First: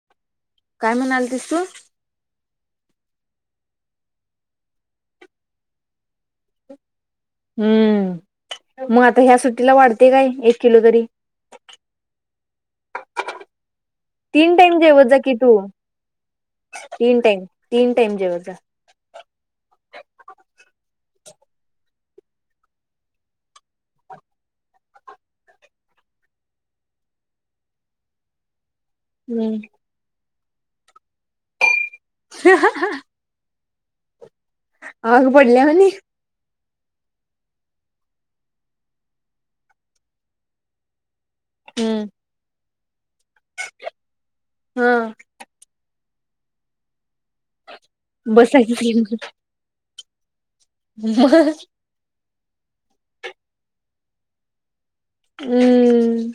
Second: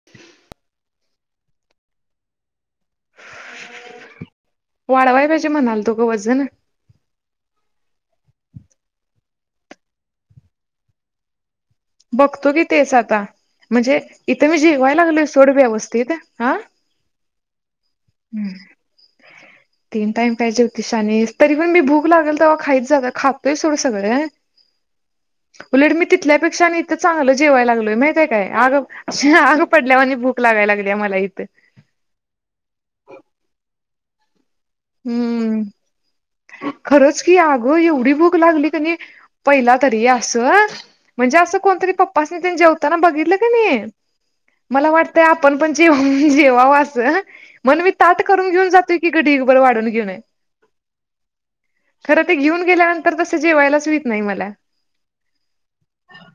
[unintelligible] काय म्हणालतीस तू? वाढवाय पाहिजे म्हणालतो ग वजन. हम्म, मग आता ह्या सुट्टीला वाढतय काय एक किलो तरी. बघतो की तेच आता म्हणजे, इथं तीन मी टाइम जेवय जेवत जा लागलोय की सोड तू व्यवस्थित, हा तीन टाइम तीन टाइम जेवत हम् जा. [unintelligible] तीन टाइम पाहिजे होतीिशानेस तरी पण मी भूक लागेल तर खाईच जात खातोय थोडं सगळं. उलट मी तिथल्यापेक्षा इथं चांगलं जेवायला लागलोय माहितय काय, आग हम्म आग पडल्यावर भूक लागाय लागल्या मला इथं. [unintelligible] आग हम्म पडल्यावानी. खरंच की अगं एवढी भूक लागली कनि पहिला तरी असं म्हणजे असं कोण तरी हम्म, पप्पासनी तेन जेवताना बघितलं कणी हा मला वाटय आपण पण जेवा जेवावा असं म्हणून मी ताट करून घेऊन जातोय, की ग ढीग बरं वाढून घेऊन. होय. खरं ते घेऊन गेल्यानंतर तसं जेवायलाच हुईत नाही मला. हम्म हम्म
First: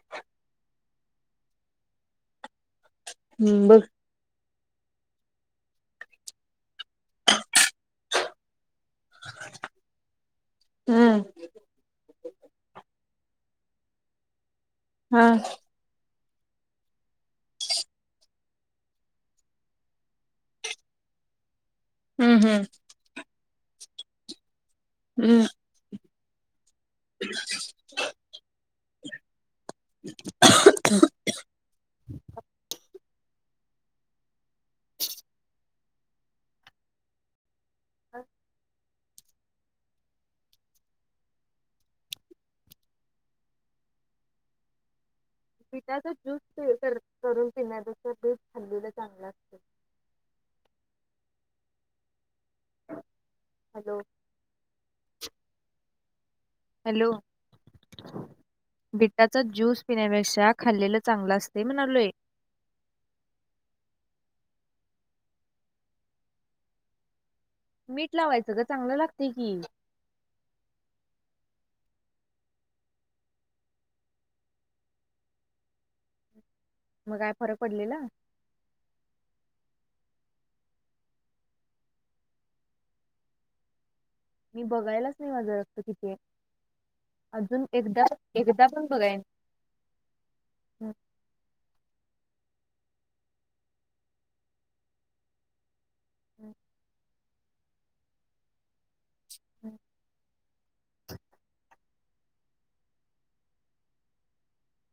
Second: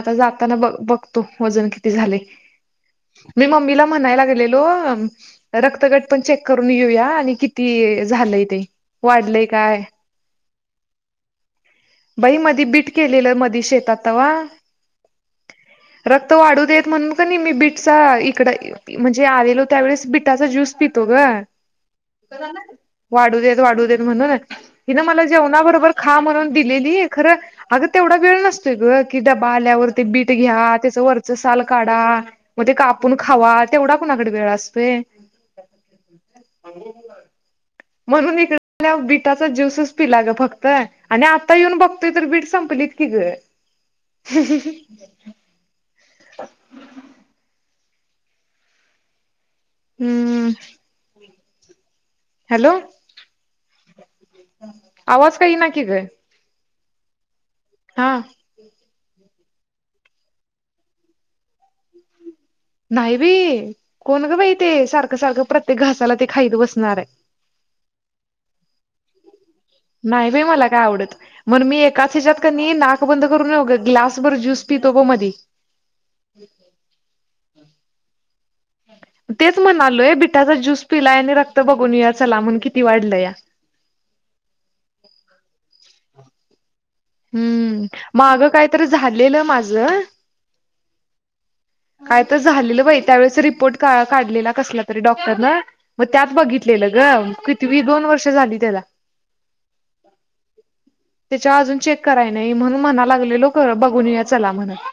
आता जाताना ब बघतो वजन किती झालय! मी हम्म बघ मम्मीला म्हणायला गेलेलो., रक्तगट पण चेक करून येऊया आणि किती झालंय ते वाढलय काय? हम्म बाई मधी बीट केलेलं मधी शेतात तवा हा. रक्त वाढू देत म्हणून का नाही मी बीटचा इकड्य म्हणजे आलेलो त्या वेळेस बिटाचा ज्यूस पितो गं. हम्म हम्म वाढू देत वाढू देत म्हणून ना हिनं मला हम्म जेवणाबरोबर खा म्हणून दिलेली खरं अगं तेवढा वेळ नस ते गं कि डबा आल्यावरती बीट घ्या त्याचं वरचं साल काढा म. ते कापून खावा तेवढा कोणाकडे वेळ अस फेय म्हणून इकडं ल्या बिटाचा ज्यूसच पिला गं फक्त आणि आता येऊन बघतोय तर बीट संपलीत की गं. बीटाचा ज्यूस ते तर करून पिण्या तसं पी खाल्लेलं चांगलं. हम्म हम्म. हॅलो. हॅलो. आवाज काही येई ना की गं. हॅलो. हां. बिटाचा ज्यूस पिण्यापेक्षा खाल्लेलं चांगलं असते म्हणालोय. नाही बी कोण गं बाई ते सारखं-सारखं प्रत्येक घासाला ते खाईत बसणार आहे. मीठ लावायचं गं चांगलं लागतय की. नाही बाई मला काय आवडत. मन मी एकाच हेज्यात क नी नाक बंद करून उगं ग्लासभर ज्यूस पितो ब मधी. [inaudible] मग काय फरक पडलेला? तेच म्हणालोय बिटाचा ज्यूस पिलाय आणि रक्त बघून येऊया चला म्हण किती वाढलं या. मी बघायलाच नाही माझा रक्त किती आहे अजून एकदा एकदा पण बघाय नी कलं माझं काय तर झालेलं बाई त्यावेेळेस रिपोर्ट का काढलेला कसला तरी डॉक्टरनं. म त्यात बघितलेलं गं कितवी दोन वर्ष झाली त्याला. त्याच्या अजून चेक कराय नाही म्हणून म्हणाय पर लागलेलो बघून येऊया चला म्हणत.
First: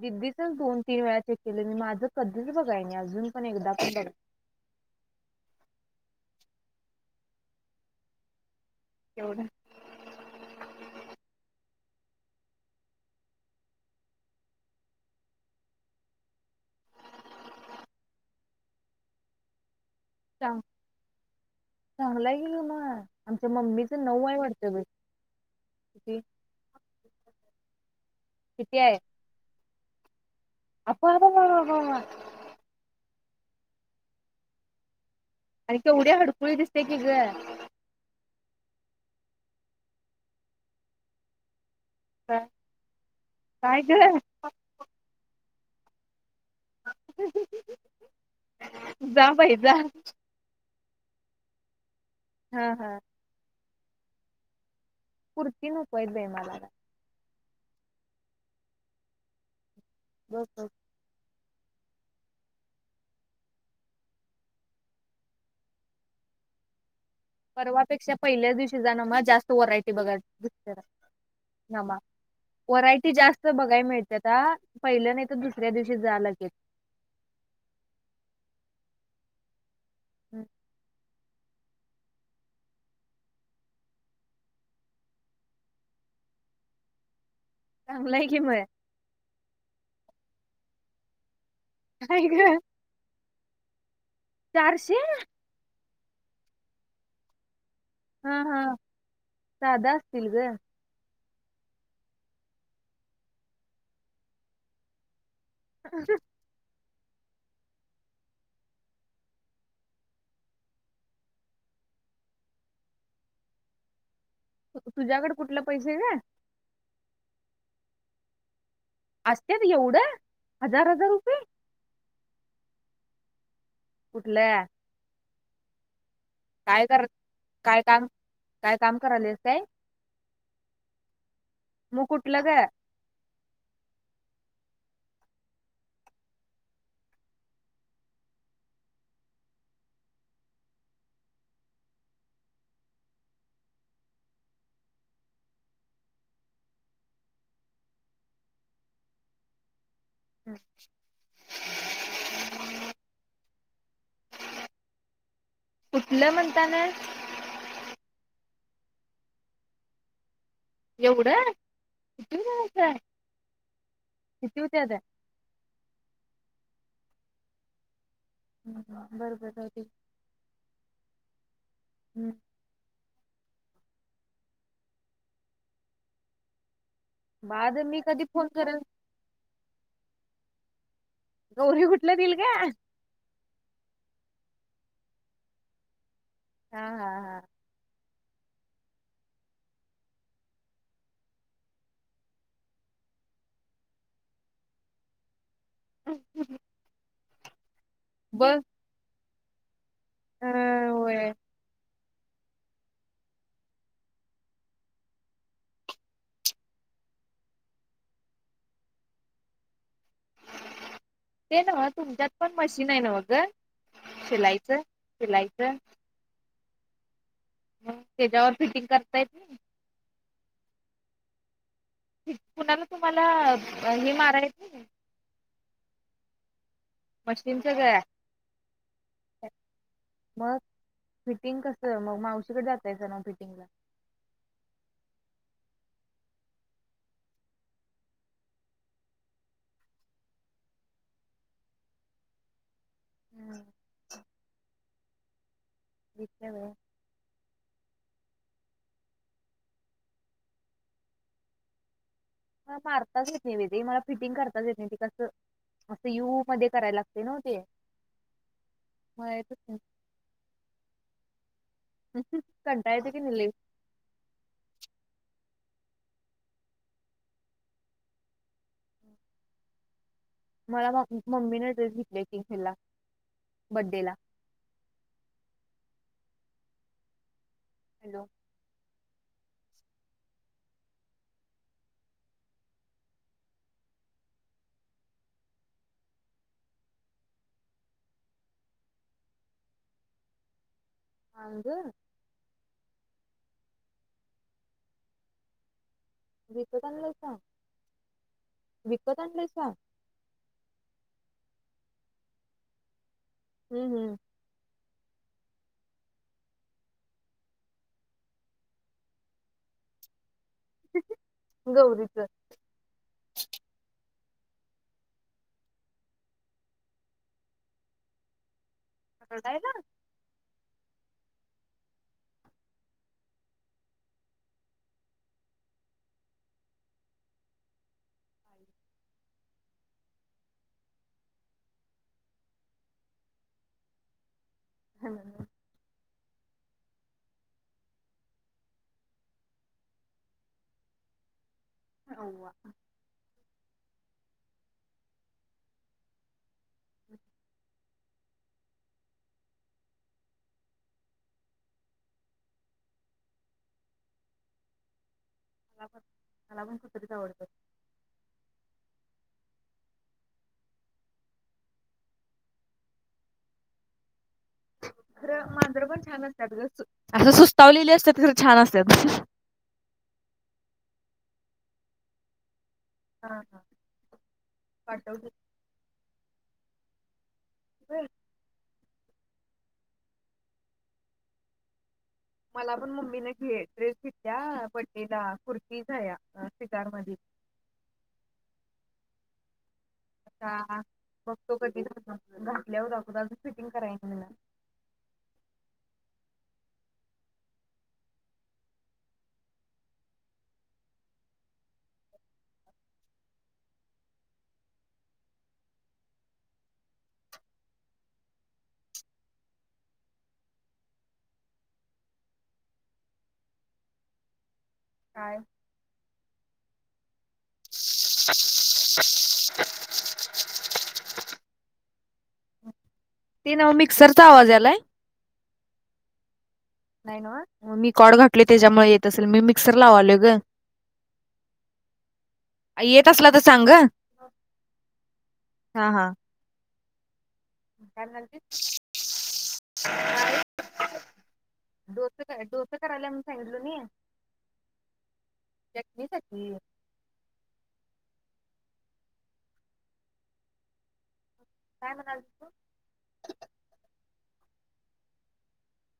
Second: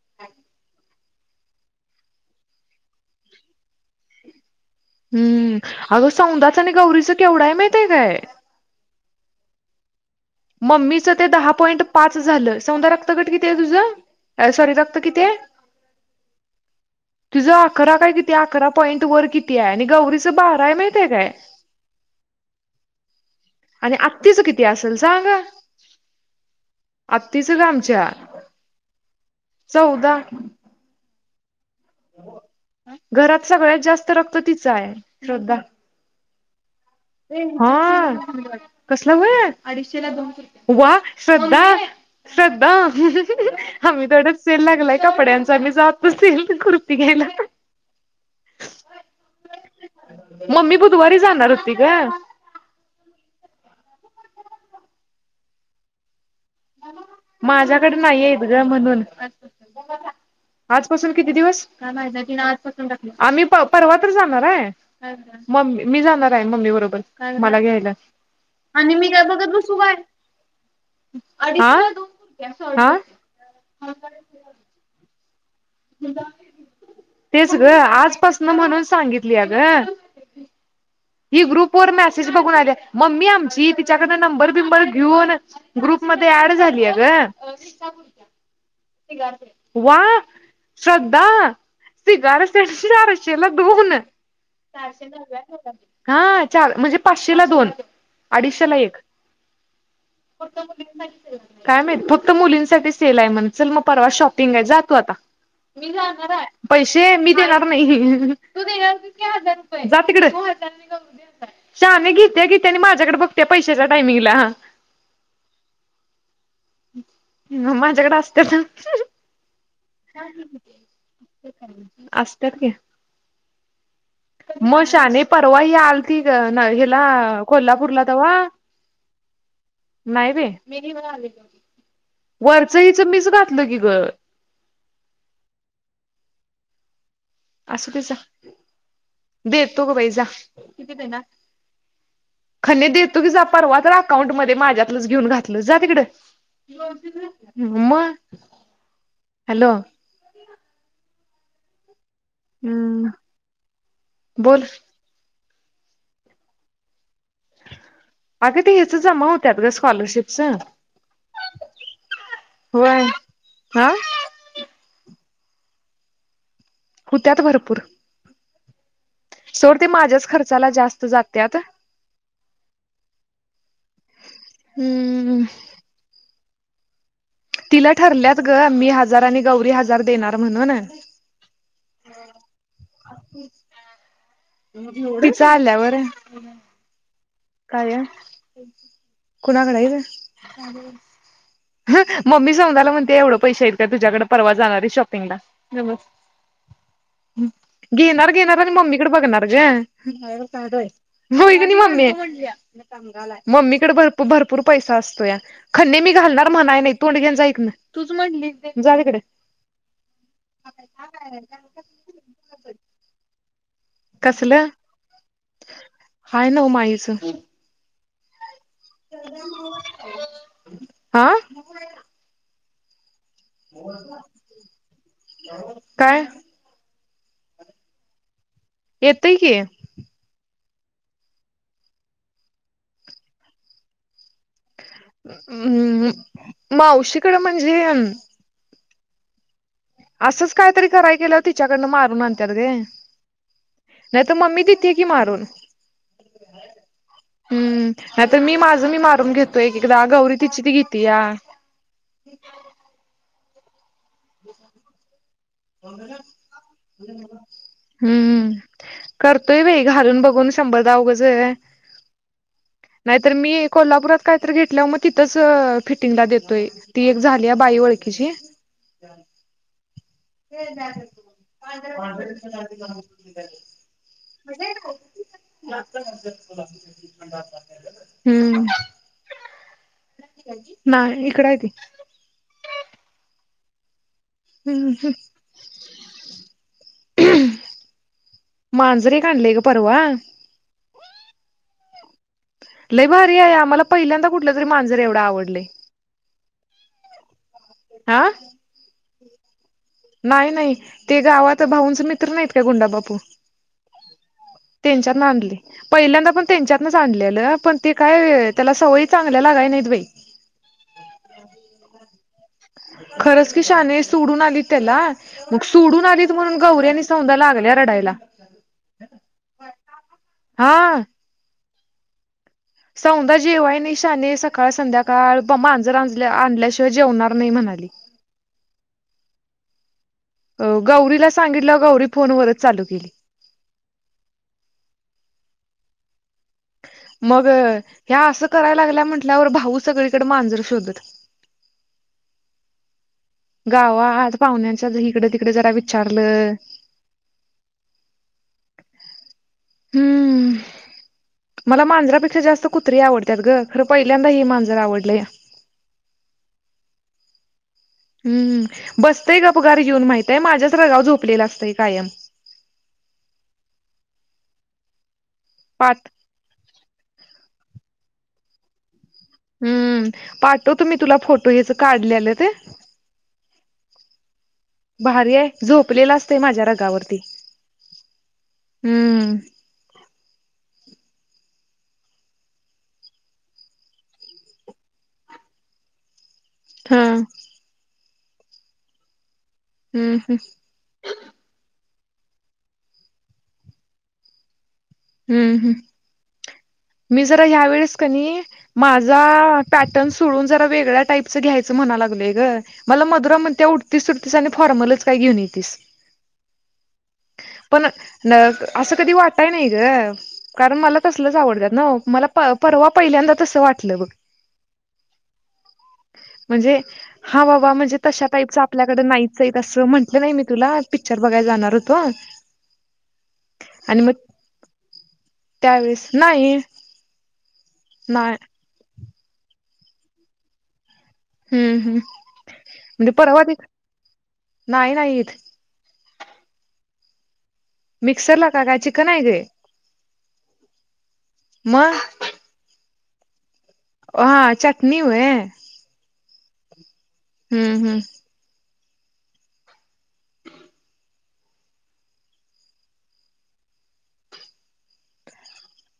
दीदीचा दोन-तीन वेळा चेक केले आणि माझं कधीच बघाय नाही अजून पण एकदा पण बघाय हम्म अगं सौंदळाचा आणि गौरीचा केवढा आहे माहितीये काय? केवढं मम्मीच ते दहा पॉईंट पाच झालं सौदा रक्तगट किती आहे तुझं? अ सॉरी रक्त किती आहे? तिजा अकरा काय किती अकरा पॉईंट वर किती आहे आणि गौरी चा चांग बारा आहे माहितीये काय चांगला आहे की मग आमच्या आणि मम्मीचं नऊ आहे आत्तीचा किती वाटतं बाई असल जा न किती अत्तीच गं आमच्या. किती चौदा [unintelligible] बाबा हा हा. घरात सगळ्यात जास्त रक्त तिचा आहे श्रद्धा केवढी हडकुळी दिसते की गं. हा कसलं वय अडीचशेला दोनशे रुपया वा श्रद्धा श्रद्धा काय ग हामी तेवढं सेल लागलाय कपड्यांचा मी जा मी जातो कुर्ती घ्यला जा बाई जा [unintelligible] मम्मी बुधवारी जाणार होती गं. हा हा कुर्ती नकोत बाई मला माझ्याकडे नाहीयेत गं म्हणून [inaudible] आजपासून किती दिवस काय माहित नाही आजपासून आम्ही परवा तर जाणार आहे. मम्मी मी जाणार आहे मम्मी बरोबर मला घ्यायला परवापेक्षा पहिल्याच दिवशी जाणा मग जास्त वरायटी बघाय भेटतील हा या हा वरायटी जास्त बघाय मिळत्याता आ पहिलं नाही तर दुसऱ्या दिवशी जा लगेच तेच गं आजपासन म्हणून सांगितलीया गं हम्म ही ग्रुप वर मेसेज बघून आली मम्मी आमची तिच्याकड नंबर बिंबर घेऊन ग्रुपमध्ये ऍड झालीया गं चांगल की मग वा श्रद्धा काय सिगार ग पॅन्ट चारशेला दोन चारशे हा चार म्हणजे पाचशे ला दोन हा हा अडीचशेला एक साधा असतील ग काय माहित फक्त मुलींसाठी सेल आहे म्हण चल मग परवा शॉपिंग आहे जा तु आता मी जाणार आहे. पैसे मी देणार नाही तू देणार हजार रुपये जा तिकडे शहाने घेत्या घित्या आणि माझ्याकडे बघत्या पैशाच्या टायमिंगला तुझ्याकडे कुठले पैसे ग? मग माझ्याकडे असते ना असतं एवढं हजार हजार रुपये? असतात की कुठल्या? मग शहाणे परवा हि आलती ती काय हेला कर काय कोल्हापूर ला काम तवा काय काम करायलेस काय नाही बाई मग कुठलं ग? मीच घातलो की ग असू ते जा दे तो ग बाई जा किती देणार? खन्नी देतो की जा परवा तर अकाउंट मध्ये माझ्यातलंच घेऊन घातलं जा तिकडं मग हॅलो हम् [unintelligible] हम्म बोल कुठलं म्हणताना? अगे ते ह्याच जमा होत्यात ग स्कॉलरशिपच एवढं किती हो होय हा किती होतात? होत्यात भरपूर हा बरं बरं सोड ते माझ्याच खर्चाला जास्त जातेत. हम्म हम्म. बाद तिला मी कधी ठरल्यात फोन गं करेल मी हजार आणि गौरी हजार देणार म्हणून. गौरी कुठलं दिल गं? तिच आल्यावर. हां हां हां. काय? कुणाकडं आहेत? मम्मी समताला म्हणते एवढं पैसे आहेत का तुझ्याकडं? परवा जाणारी शॉपिंगला. गप्प बस हा घेणार घेणार बघ आणि मम्मीकडे बघणार गं अ होय होय की नाही मम्मे मम्मीकड भरपूर भरपूर पैसा असतोया. खणी मी घालणार म्हणाय नाही तोंड घे आणि जा इकडंन, तूच म्हंटलीस ते, जा तिकडं. ते नव्हं तुमच्यात पण मशीन आहे नव्हं गं कसलं शिलाईच, शिलाईच? हाय नव्हं माईच. मग तेच्यावर फिटिंग करता येत नाही [unintelligible] आं पुण्याला तुम्हाला हे मारा येत नाही काय? मशीनच गं येतय की. मग फिटिंग कस मग मावशीकडे जातायसा नव्ह फिटिंगला? हम्म मावशीकडें म्हणजे असंच कायतरी कराय गेल्यावर तिच्याकडनं मारून आणत्यात गं, हम्म. नाही तर मम्मी दि त्या की मारून. दित्या व्हय? हम्म नाही तर मी माझं मी मारून घेतो, एक एकदा गौरी तिची ती घेत्या. मला मारताच येत नाही बाई ते मला फिटिंग करताच येत नाही ते कसं असं यू मध्ये करायला लागतंय नव्ह ते? हम्म मग करतोय बाई घालून बघून शंभरदा उगच कंटाळ येते की नाहीतर नाही लई मी कोल्हापुरात कायतरी घेतल्यावर मग तिथंच फिटिंगला देतोय ती एक झाल्या बाई ओळखीची. [unintelligible] मला म मम्मीने ड्रेस घेतल्या की हेला बड्डे ला. [unintelligible] हॅलो! हम्म, नाही इकड आहे ती. हम्म हम्म. मांजर एक आणलंय गं परवा. मांजर! लई भारी आहे आम्हाला पहिल्यांदा कुठलं तरी मांजर एवढं आवडलंय. विकत आणलाईसा? हा विकत आणलाईसा? नाही नाही ते गावात भाऊंच मित्र नाहीत का गुंडाबापू हम्म हम्म. त्यांच्यातन आणलंय. पहिल्यांदा पण त्यांच्यातनच आणलेलं पण ते काय त्याला सवयी चांगल्या लागाय नाहीत बाई. गौरीच खरंच की शाने सोडून आलीत त्याला. मग सोडून आलीत म्हणून गौऱ्यानी सौधा लागल्या रडायला. रडायला? हा. सौंदा जेवाय नाही शाने सकाळ संध्याकाळ मांजरआणल्याशिवाय जेवणार नाही म्हणाली. अ गौरीला सांगितलं गौरी फोनवरच चालू केली. हॅ मग ह्या असं करायला लागल्या म्हटल्यावर भाऊ सगळीकडे मांजरं शोधत. होवा गावता आड पाहुण्यांच्या इकडे तिकडे जरा विचारलं. हम्म. मला मांजरापेक्षा जास्त कुत्री आवडत ग खरं पहिल्यांदा ह मांजरं आवडलंय. मला पण मला पण कुठ तरीच आवडतं. हम्म बसतंय गपघार घेऊन माहितय माझ्याच रागाव झोपलेला असतंय कायम. खरं मांजरं पण पाठ छान असतात असं सुस्तावलेले असतात खरं छान असतात. हम्म पाठवतुम म्ही तुला फोटो याच काढलेलं ते. हा हा पाटव. भारी आहे झोपलेला असत माझ्या रगावरती हम. हम्म. मला पण मम्मी ड्रेस घेतल्या, बर्थडेला कुर्ती झाया शिकार हा मध हम्म हम्म आता बघतो कधी घातल्यावर अगद अजून फिटिंग करायन मला. हम्म हम् मी जरा ह्या वेळेस का नाही. माझा पॅटर्न सोडून जरा वेगळ्या टाईपचं घ्यायचं म्हणा लागलंय ग. मला मधुरा म्हणते उडतीस उडतीस आणि फॉर्मलच काय घेऊन येेतस. पण न असं कधी वाटय नाही. ग कारण मला तसलच आवडतात न मला परवा पहिल्यांदा तसं वाटलं बग [inaudible] काय? म्हणजे हा बाबा म्हणजे तशा टाईपचं आपल्याकडे नाहीच असं म्हटलं नाही मी तुला पिक्चर बघाय जाणार होती. बर, ते नव्ह मिक्सरचा आवाज यालाय. त्यावेेळेस नाही? नाही नव्ह मी कॉड नाही घातलय त्याच्यामुळे येत असेल मी मिक्सर लावालग हम्म हम्म म्हणजे परवा दिवशी सांग ग नाही नाहीत. हा हा? काय मिक्सरला का काय चिकन आहे गे म्हणालतीस काय ओ मग डोक? काय डोसं करायला म्हणुन सांगितलं मी. हा चटणी व्हय. चटणी साठी? हम्म हम्म, काय म्हणालीस तू,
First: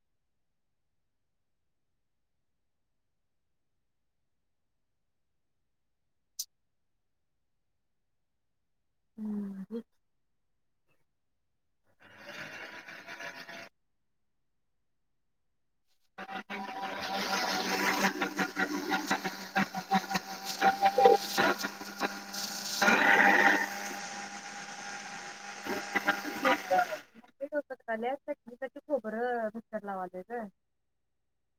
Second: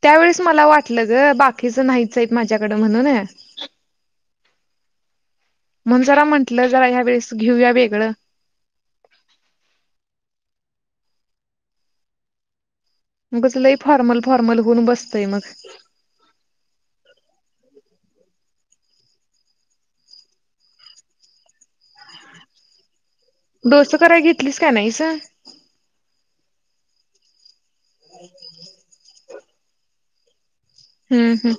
त्यावेेळेस मला वाटलं ग बाकीचं नाहीचत माझ्याकडें म्हणून. म्हणून जरा म्हंटलं जरा ह्या वेळेस घेऊया वेगळं. हम्म उगच लय फॉर्मल फॉर्मल होऊन बसतंय मग? [inaudible] [unintelligible] डोस कराय घेतलीस का नाहीसं? मम्मी डोस करायलिया त्याच्यासाठी खोबरे मिक्सरला लावलोय. हा हा..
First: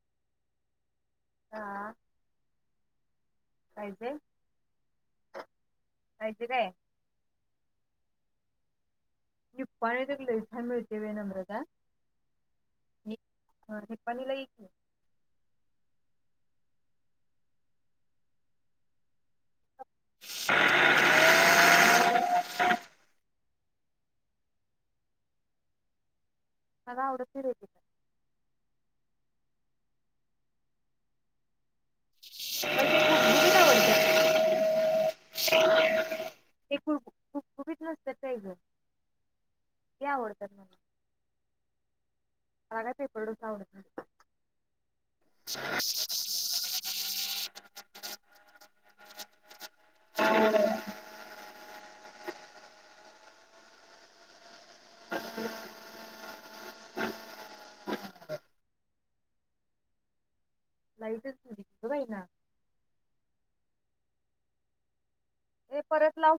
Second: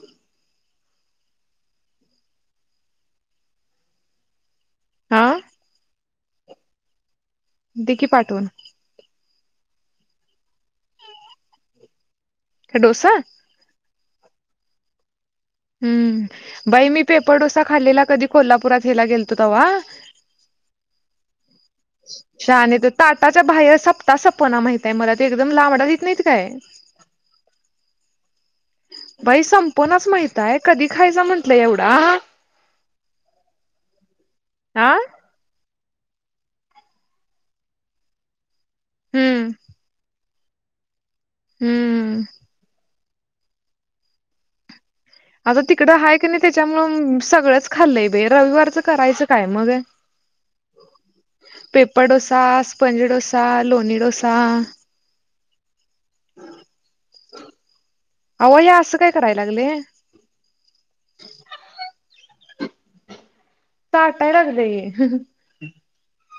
हा.. काय ते? आं? पाहजे काय? दि की पाठवून, निपाणीत तर लय छान मिळतय बाई नम्रता. काय डोसा? व्हय निपाणीला ये की. हम्म.. बाई मी पेपर डोसा खाल्लेला कधी कोल्हापुरात हेला गेलतो तेव्हा. [unintelligible] शहाणे तो ताटाच्या बाहेर सपता सपणा माहित आहे मला ते एकदम लांबडा देत नाहीत काय. मला आवडत नाही बाई ते. बाई संपनाच माहित आहे कधी खायच म्हंटलं एवढा. [unintelligible] ते हा गुब गुबगुबीत नसत्यात काय ग? हम्म.. ते आवडतात मला. हम्म.. मला काय पेपर डोसा आवडत नाही. आता तिकडं आहे का नाही त्याच्यामुळ सगळंच खाल्लंय बाई रविवारच करायचं काय मग. पेपर डोसा, स्पंज डोसा, लोणी डोसा. [unintelligible] आहों हे असं काय करायला लागलय? लाईटच गेली ग बाईना. ताटाय लागलंय हे ह? ये परत लावू.